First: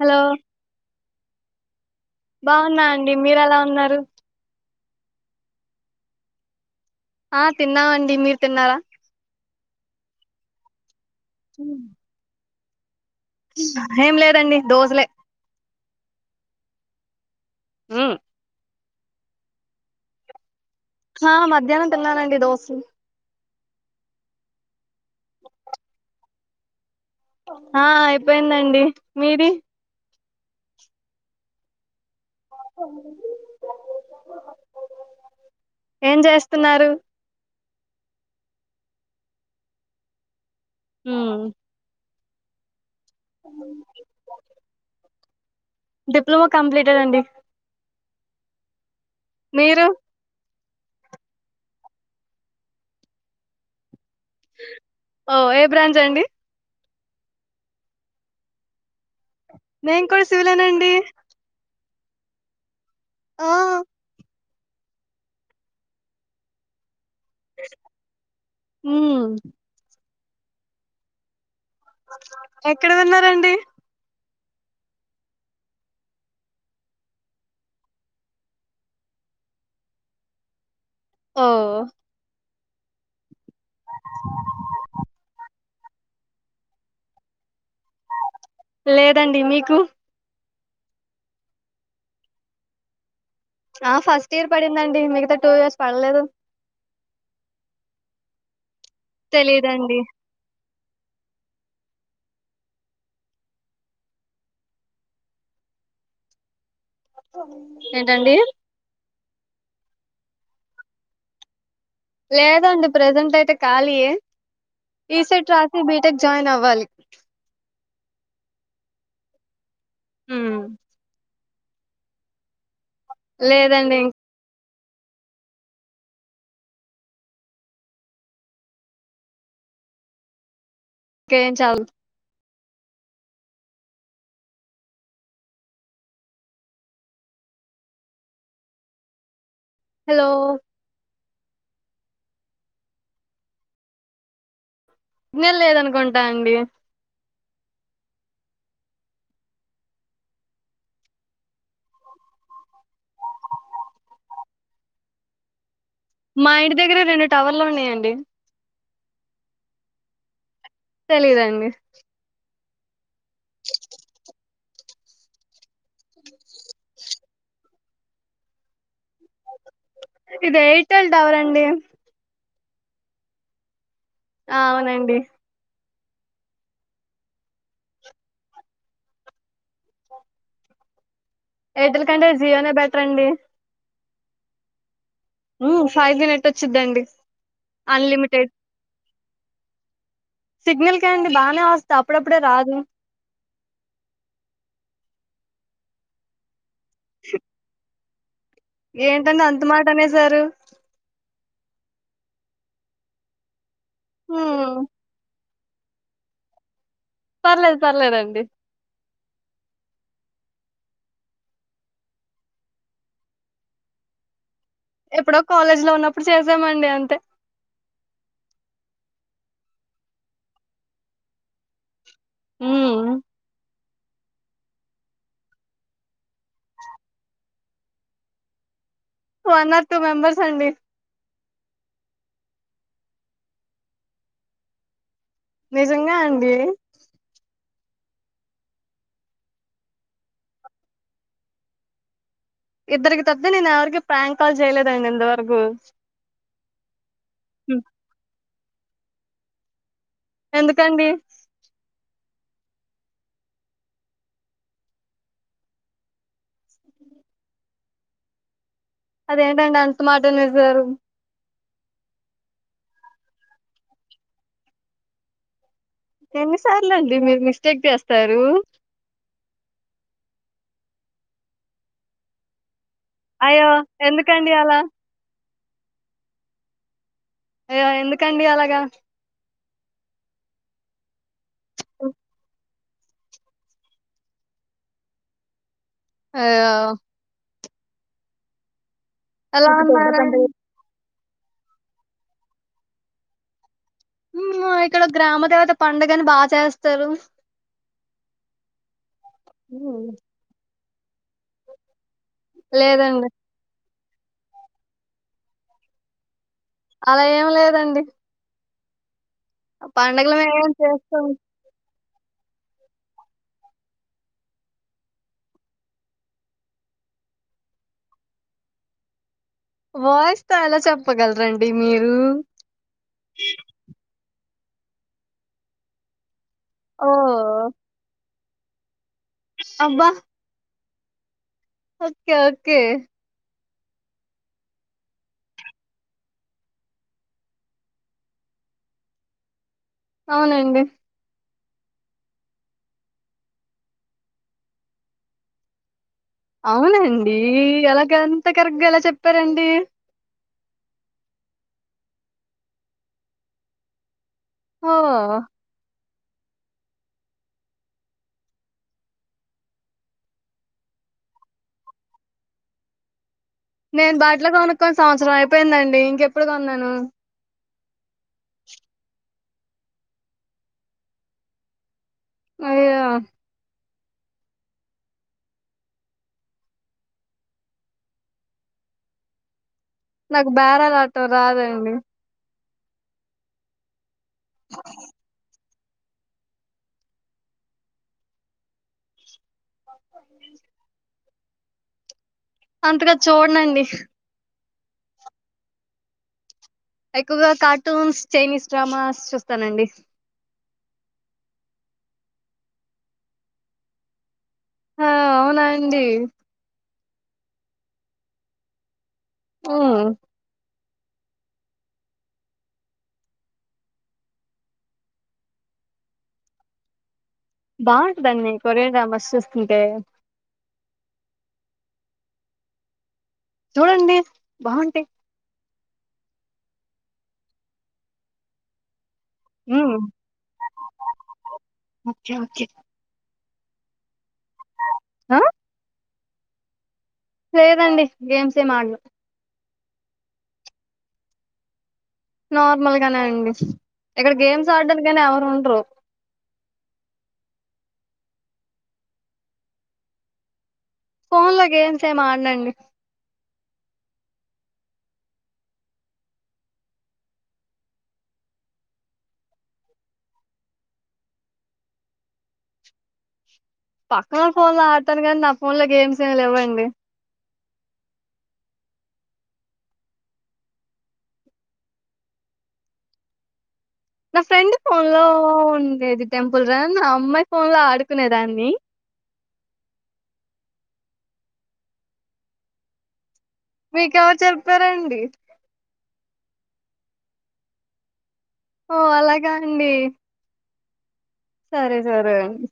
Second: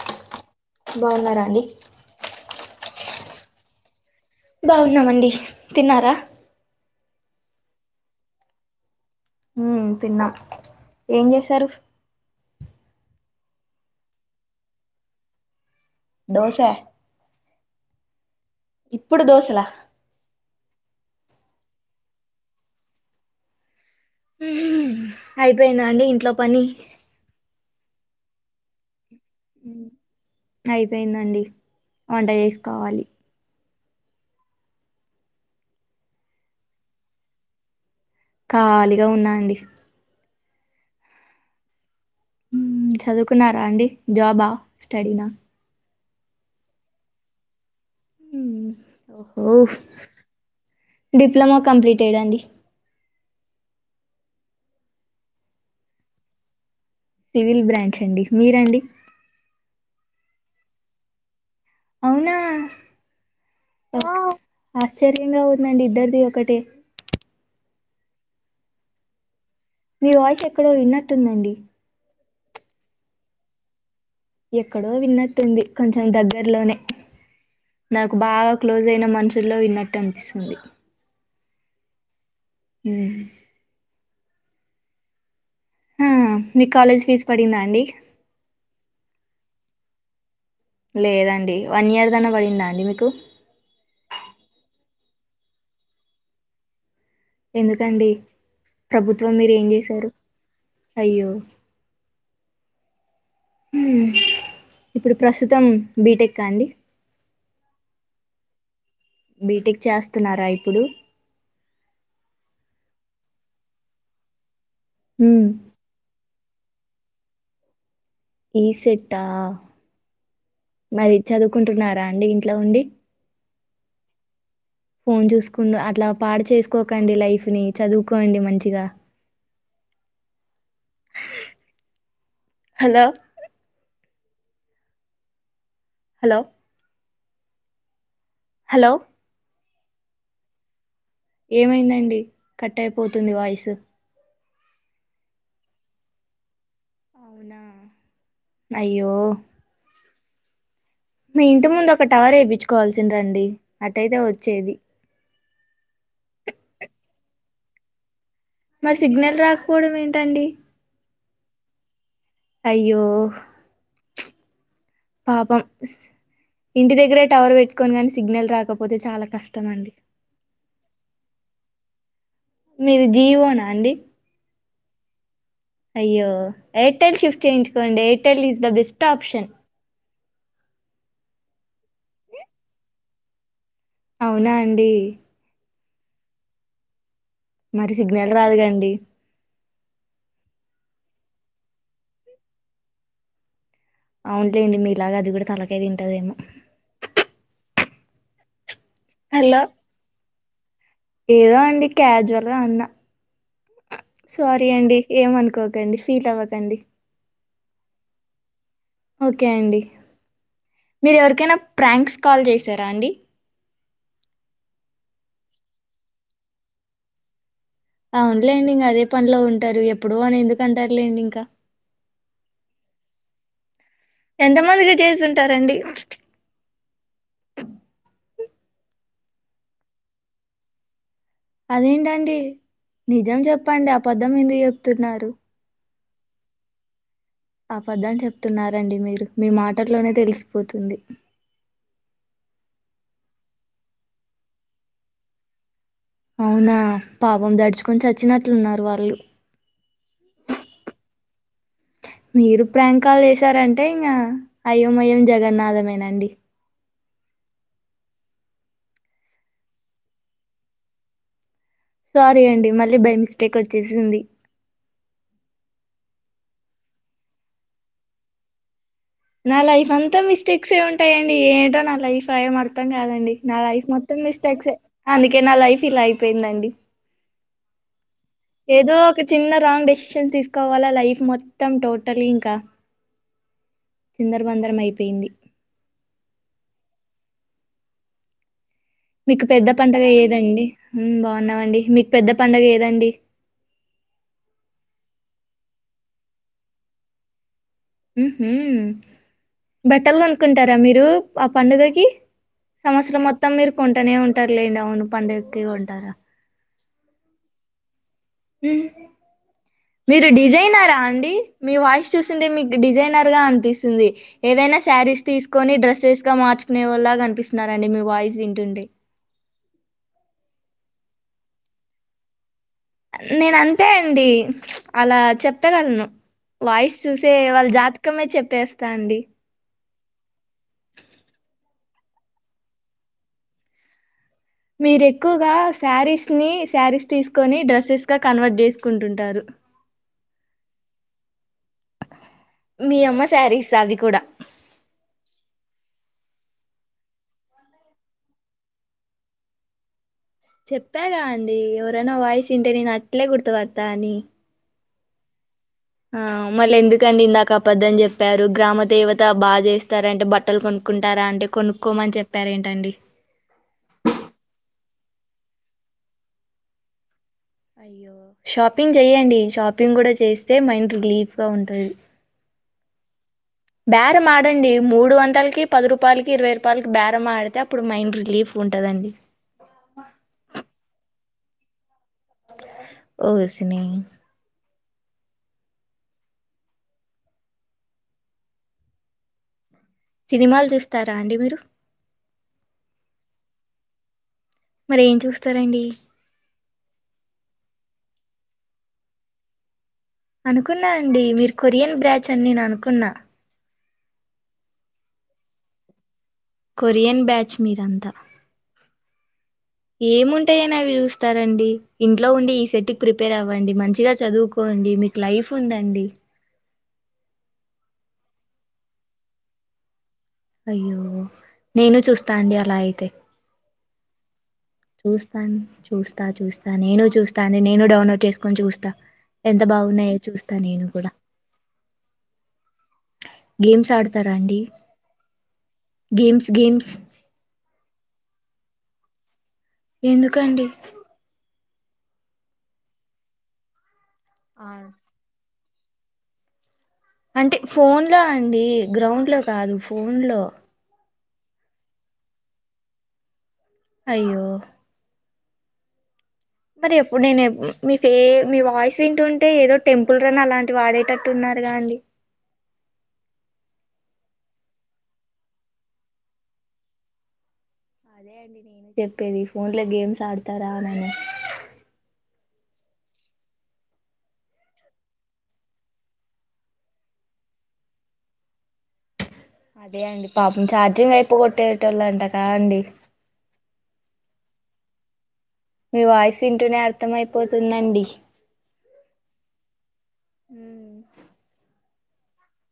Hello బాగున్నారా అండి బాగున్నా అండి మీరెలా ఉన్నారు బాగున్నామండి తిన్నారా ఆ తిన్నామండి మీర్ తిన్నారా ఉమ్ తిన్నాం ఏం జేశారు ఫ్ ఏం లేదండి దోజులే దోస ఉమ్ ఇప్పుడు దోసలా ఆ మధ్యాహ్నం తిన్నానండి దోసలు అయ్ పోయిందా అండి ఇంట్లో ప్ పని ఆ అయిపోయిందండి మీది అయ్ పోయిందండి వంట జేస్కోవాలి ఏం జేస్తున్నారు ఖాళీగ ఉన్నా అండి ఉమ్ మ్ చదువుకున్నారా అండి జాబా స్టడీనా డిప్లొమో కంప్లీటెడ్ అండి ఓహో మీరు డిప్లొమో కంప్లీటెడ్ అండి ఓ ఏ బ్రాంచ్ అండి సివిల్ బ్రాంచ్ అండి మీరండి నేన్ కూడ సివిలేనండి అవునా ఆ ఆ ఆశ్చర్యంగా ఉందండి ఇద్దరిది ఒకటే ఉమ్ మీ వాయ్స్ ఎక్కడో విన్నట్టుందండి ఎక్కడ విన్నారండి ఎక్కడో విన్నట్టుంది కొంచెం దగ్గర్లోనే నాకు బాగ క్లోజయిన మనుషుల్లో విన్నట్టనిపిస్తుంది ఓ హు హు మీ కాలేజ్ ఫీజ్ పడిందా ఆన్ లేదండి మీ కు లేదండి వన్ ఇయర్ దన్న పడిందా అండి మీకు ఆ ఫస్ట్ ఇయర్ పడిందండి మిగతా టూ ఇయర్స్ పడలేదు ఎందుకండి ప్రభుత్వం మీరు ఏం తెలీదండి చేశారు అయ్యో ఇప్పుడు ప్రస్తుతం బీటెక్ కా అండి ఏంటండి బీటెక్ చేస్తున్నారా ఇప్పుడు లేదండి ప్రెజెంట్ అయితే ఖళీయే ఈ మ్మ్. సేట్ రాసి బీటెక్ జాయిన్ అవ్వాలి ఈసెట్ ఆ హ్మ్. మరి చదువ్ కుంటున్నారా అండి ఇంట్లో ఉండి లేదండి ఫోన్ చూసుకుంూ అట్లా పాడు చేసుకోకండి లైఫ్ ని చదువుకోండి మంచిగా కేం చదువుత్ హలో హలో హలో హలో ఏమైందండి కట్ అయిపోతుంది వాయిసు సిగ్నల్ లేదనుకుంటా అండి అవునా అయ్యో మీ ఇంటి ముందు ఒక టవర్ వేయించుకోవాల్సింది అండి అట్టయితే వచ్చేది మా ఇంటి దగ్గర రెండు టవర్లు ఉన్నాయండి మరి సిగ్నల్ రాకపోవడం ఏంటండి తెలియదు అండి అయ్యో పాపం ఇంటి దగ్గరే టవర్ పెట్టుకొని కాని సిగ్నల్ రాకపోతే చాలా కస్ ఇదీ ఎయిర్టెల్ టవర్ అండి మీదీ జీవోనా అండి ఆ అవునండి అయ్యో ఎయిర్టెల్ షిఫ్ట్ చేయించుకోండి Airtel is the best option Airtel కంటే జియోనే బెటర్ అండి అవునా అండి హు ఫైవ్ జి నెట్ వచ్చిందండి మరి సిగ్నల్ రాదుగా అండి సిగ్నల్ కే అండి బాగానే వస్తా అప్పుడప్పుడే రాదు. అవునులేండి. మీ ఇలాగ అది కూడా తలకాయ తింటదేమో ష్ ఏంటండి హలో అంత మాట అనేసారు. ఏదో అండి క్యాజువల్గా అన్నా సారీ హ్మ్. అండి ఏమ అనుకోవద్ అండి ఫీల్ అవ్వకండి. పర్లేదు పర్లేదండి. ఓకే అండి. మీరు ఎవరికైనా ప్ర్రాంక్స్ కాల్ చేసారా అండి. ఎప్పుడో కాలేజ్ లో ఉన్నప్పుడు చేసామండి. అంతే అవునులేండి. ఇంగా అదే పనిలో ఉంటారు. ఎప్పుడు అని ఎందుకు అంటారులేండి. ఇంకా హ్ ఎంతమందికి చేసుంటారండి. వన్ ఆర్ టూ మెంబర్స్ అండి. అదేంటండి నిజం చెప్పండి. ఆ పద్దం ఎందుకు చెప్తున్నారు. నిజంగా అండి ఆపద్దం చెప్తున్నారండి. మీరు మీ మాటల్లోనే తెలిసిపోతుంది. ఇద్దరికి తప్పితే నేను ఎవరికి ప్రాం కాల్ చేయలేదు అండి ఇంతవరకు అవునా పాపం దడుచుకొని చచ్చినట్లు ఉన్నారు వాళ్ళు ఎందుకండి మీరు ప్రాంక్ కాలు చేసారంటే ఇంగా అయ్యో మాయం జగన్నాథమేనండి అదేంటండి అంత మాట ఆనేశారు. సారీ అండి. మళ్ళీ బై మిస్టేక్ వచ్చేసింది. ఎన్నిసార్లు అండి మీరు మిస్టేక్ జెస్తారు. నా లైఫ్ అంతా మిస్టేక్స్ ఏ ఉంటాయి అండి ఏంటో నా లైఫ్ [unintelligible] త్తం కాదండి. నా అయ్యో లైఫ్ మొత్తం ఎందుకండి మీస్టేక్స్ ఏ అలా అందుకే నా లైఫ్ ఫీల్ అయిపోయిందండి. అయ్య ఎందుకు ఏదో ఒక చిన్న స్ట్రాంగ్ డెసిషన్ తీసుకోవాల లైఫ్ మొత్త త్తాం టోటల్లి ఇంకా చిందరబందరం అయిపోయింది. ఆ మీకు పెద్ద ఎలా పండుగ ఉన్నారండి ఏదండి హ్ బాగు ఉన్నం అండి మీకు పెద్ద పండుగ ఏదండి. హ్ ఆ ఇక్కడ గ్రామ దేవత పండుగని బాగా చేస్తారు. హ్ హు బట్టలు కొనుకుంటార్ ర మీరు ఆ పండుగకి సమస్యలు లేదండి మొత్తం మీరు కొంటనే ఉంటారు లేండి అవును పండగకి కొంటారా అలా ఏం లేదండి మ్హ్ మీరు పండగలు మేమేం డిజైనరా చేస్తాం అండి మీ వాయిస్ చూసిందే మీకు డిజైనర్ గా అనిపిస్తుంది ఏదైనా శారీస్ తీసుకొని డ్రెస్సెస్ గా మార్చుకునే వాళ్ళాగా కనిపిస్తున్నారండి మీ వాయిస్ వింటుంటే వాయిస్ తో ఎలా చెప్పగలరండి మీరు నేనంతే అండి అలా చెప్పగలను వాయిస్ చూసే ఓ వాళ్ళ జాతకమే చెప్ ట్టేస్తా అండి అబ్బా ఓకే ఓకే మీరు ఎక్కువగా శారీస్ ని శారీస్ తీసుకొని డ్రెస్సెస్ గా కన్వర్ట్ చేసుకుంటుంటారు అవునండి మీ అమ్మ శారీస్ అవి కూడా అవునండి అలాగ ఎంత కరెక్ట్ గా ఎలా చెప్పారండి చెప్పాగా అండి ఎవరైనా వాయిస్ వింటే నేను అట్లే గుర్తుపడతా అని ఓ ఆ మళ్ళెందుకండి ఇందాక అపద్దం చెప్పారు గ్రామ దేవత బా చేస్తారంటే బట్టలు కొనుక్కుంటారా అంటే కొనుక్కోం అని చెప్పారు ఏంటండి నేను బాటిలో కొనుక్కొని సంవత్సరం అయిపోయిందండి ఇంకెప్పుడు కొన్నాను అయ్యో షాపింగ్ చెయ్యండి షాపింగ్ కూడా చేస్తే మైండ్ రిలీఫ్ గా ఉంటుది అయ్యె బేరం ఆడండి మూడు వందలకి పది రూపాయలకి ఇరవై రూపాయలకి బేరం ఆడితే అప్పుడు మైండ్ రిలీఫ్ ఉంటదండి నాకు బేరాలు ఆడటం రాదండి ఓసినీ సినిమాలు చూస్తారా అండి మీరు అంతగా చూడనండి మరేం చూస్తారండి ఎక్కువగా కార్టూన్స్ చైనీస్ డ్రామాస్ చూస్తానండి అనుకున్నా అండి మీరు కొరియన్ బ్రాచ్ అని నేను అనుకున్నా ఆ అవునా అండి కొరియన్ బ్యాచ్ మీరంతా హ్మ్. ఏముంటాయి [unintelligible] వి చూస్తారండి నవి చూస్తారండి ఇంట్లో ఉండి ఈ సెట్ కి ప్రిపేర్ అవ్వండి మంచిగా చదువుకోండి మీకు లైఫ్ ఉందండి బావుంటదండి నేను కొరియన్ డ్రామాస్ చూస్తుంటే అయ్యో నేనూ చూస్తా అండి అలా అయితే చూడండి బావుంటాయి. చూస్తాను చూస్తా చూస్తా నేనూ చూస్తా అండి నేనూ డౌన్లోడ్ చేసుకొని చూస్తా ఎంత హ్మ్. బాగున్నాయో చూస్తా నేను కూడా ఓకే. ఓకే. గేమ్స్ ఆడు తారండి ఆ? గేమ్స్ గేమ్స్ లేదండి. గేమ్స్ ఏం ఆడ్ను. ఎందుకండి. నార్మల్ గానే అండి. ఇక్కడ ఆ, గేమ్స్ ఆడడానికి కానే ఎవరు ఉండ్రు. అంటే ఫోన్ లో అండి. గ్రౌండ్ లో కాదు ఫోన్ లో ఫోన్ లో గేమ్స్ ఏమి ఆడ్నండి. అయ్యో మరి నేన్ ఎప్పుడు నేనే మీ ఫే మీ వాయిస్ వింటుంటే. ఏదో టెంపుల్ రన్ అలాంటి ఆడేటట్టు ఉన్నారుగా అండి. పక్కనోల్ ఫోన్ లో ఆడతాను గానీ. నా ఫోన్ లో గేమ్స్ ఏమి లేవండి. అదే అండి నేనే చెప్పేది. ఫోన్ లో గేమ్స్ ఆడతారా నని నా ఫ్రెండ్ ఫోన్ లో ఉండేది. టెంపుల్ రన్ ఆ అమ్మాయి ఫోన్ లో ఆడుకునేదాన్ని. అదే అండి. పాపం ఛార్జింగ్ అయిపోగోట్టేటోలాంట కా అండి. మీకెవరు చెప్పారండి. మీ వాయిస్ వింటూనే అర్థం అయిపోతుందండి. ఓ అలాగా అండి. ఉహ్మ్ సరే సరే అండి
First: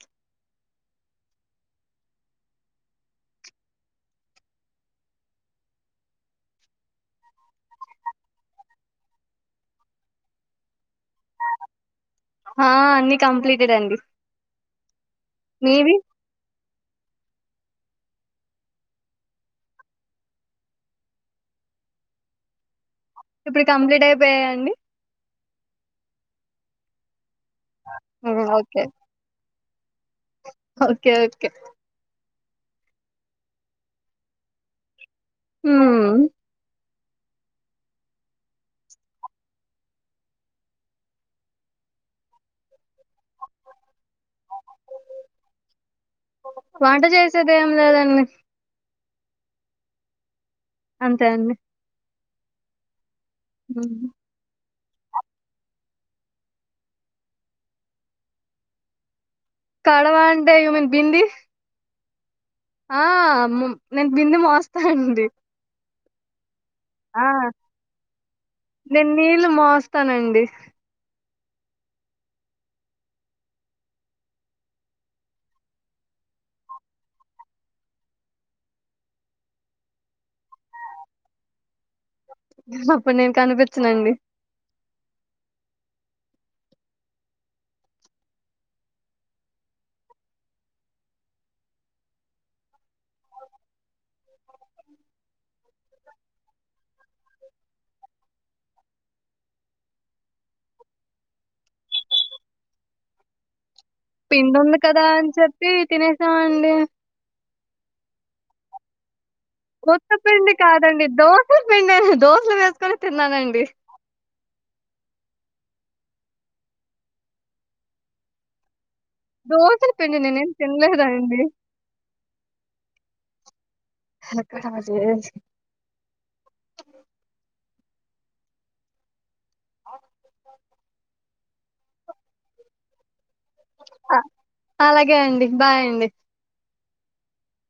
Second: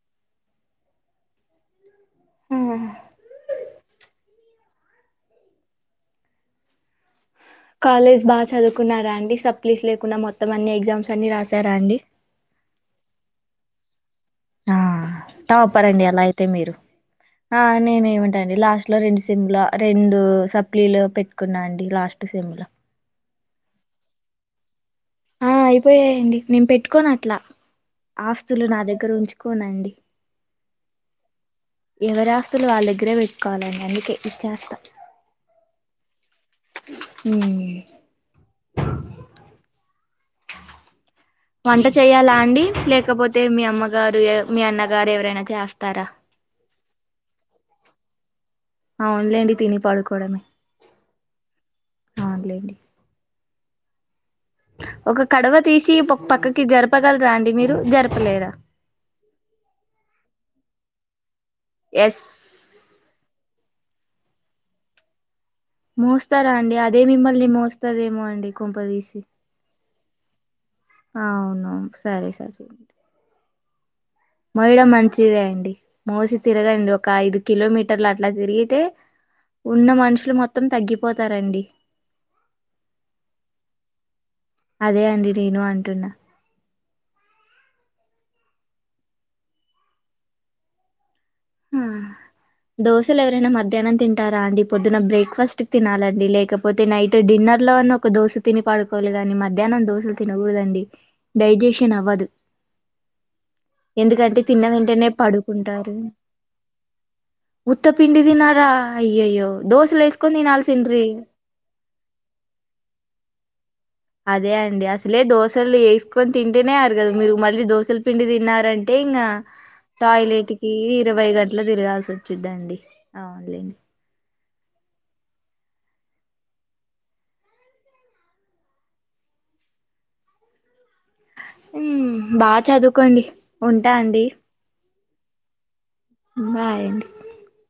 అహ్ కాలేజ్ బాగా చదువుకున్నారా అండి. సప్లీస్ లేకుండా మొత్తం అన్ని ఎగ్జామ్స్ అన్ని రాసారా అండి హా అన్ని కంప్లీట్ మీరండి. ఆహ్ టాపర్ అండి. అలా అయితే మీరు ఆహ్ నేనే ఏమంటాండి లాస్ట్ లో రెండు సెమ్లా రెండు సప్లీలు పెట్టుకున్నా అండి. లాస్ట్ సెమ్లా ఇప్పుడు కంప్లీట్ అయిపోయాయాండి. ఆహ్ అయిపోయాయండి. నేను పెట్టుకోను అట్లా ఆస్తులు నా దగ్గర ఉంచ్ కొనండి ఒకే ఒకే ఎవరాస్తులు వాళ్ళ దగ్గరే పెట్టుకోవాలనిండి. అందుకే ఇచ్చేస్తా. ఉహ్ ఉహ్ వంట చేయ్యాలా అండి. లేకపోతే మీ అమ్మగారు లే మీ అన్నగారు ఎవరైనా చేస్తారా. వంట చేసేదెం లేదండి. అవునులేండి. తిని పడుకోవడమే అంతే అండి. అవున్ లేండి ఉహ్ హు ఒక కడవ తీసి ఒక్ పక్కకి జరపగలరా అండి. మీరు జరపలేరా కడవాంటే యామిన్ బింది. ఎస్ ఆహ్ మో నేను బింది మోస్తా అండి. మోస్తార డి. అదే మిమ్మల్ని మోస్తదేమో అండి. కొంపదీసి తనండి అవునవును సరే సరే డి మోయడం మంచిదే అండి మోసి తిరగండి ఒక ఐదు కిలోమీటర్లు అట్లా తిరిగితే ఉన్న మనుషులు మొత్తం తగ్గిపోతారండి హా అప్పుడు నేను కనిపించనుండి పెట్న్నా ఆ దోశలు ఎవరైనా మధ్యాహ్నం తింటారా అండి పొద్దున బ్రేక్ఫాస్ట్ తినాలండి లేకపోతే నైట్ డిన్నర్ లో అన్న ఒక దోశ తిని పడుకోవాలి నీ మధ్యాహ్నం దోశలు తినకూడదండి డైజెషన్ అవ్వదు ఎందుకంటే పింద తిన్న ఉంది కదా వెంటనే అని చెప్పి పడుకుంటారు తినేసాంమండి హ్మ్ ఇత్త పిండి దినారా అయ్యయ్యో దోశలు వేసుకొని కొత్తపిండి తినాల్సిండ్రి కాదండి దోసల పిండి దోసలు వేసుకొని తిన్నానండి అదే అండి అసలే దోసలు వేసుకొని తింటేనేరు కదా మీరు మళ్ళీ దోసల పిండి తిన్నారండి అంటే ఇంకా దోశల పిండి నేనేం టాయిలెట్ కి ఇరవై తినలేదండి గంటల తిరగాల్సి వచ్చిందండి అవునులేండి [unintelligible] చే ఆ [inaudible] ఉమ్ బా చదువుకోండి ఉంటా ఆ, అండి అలాగే అండి బాయ్ అండి బాయ్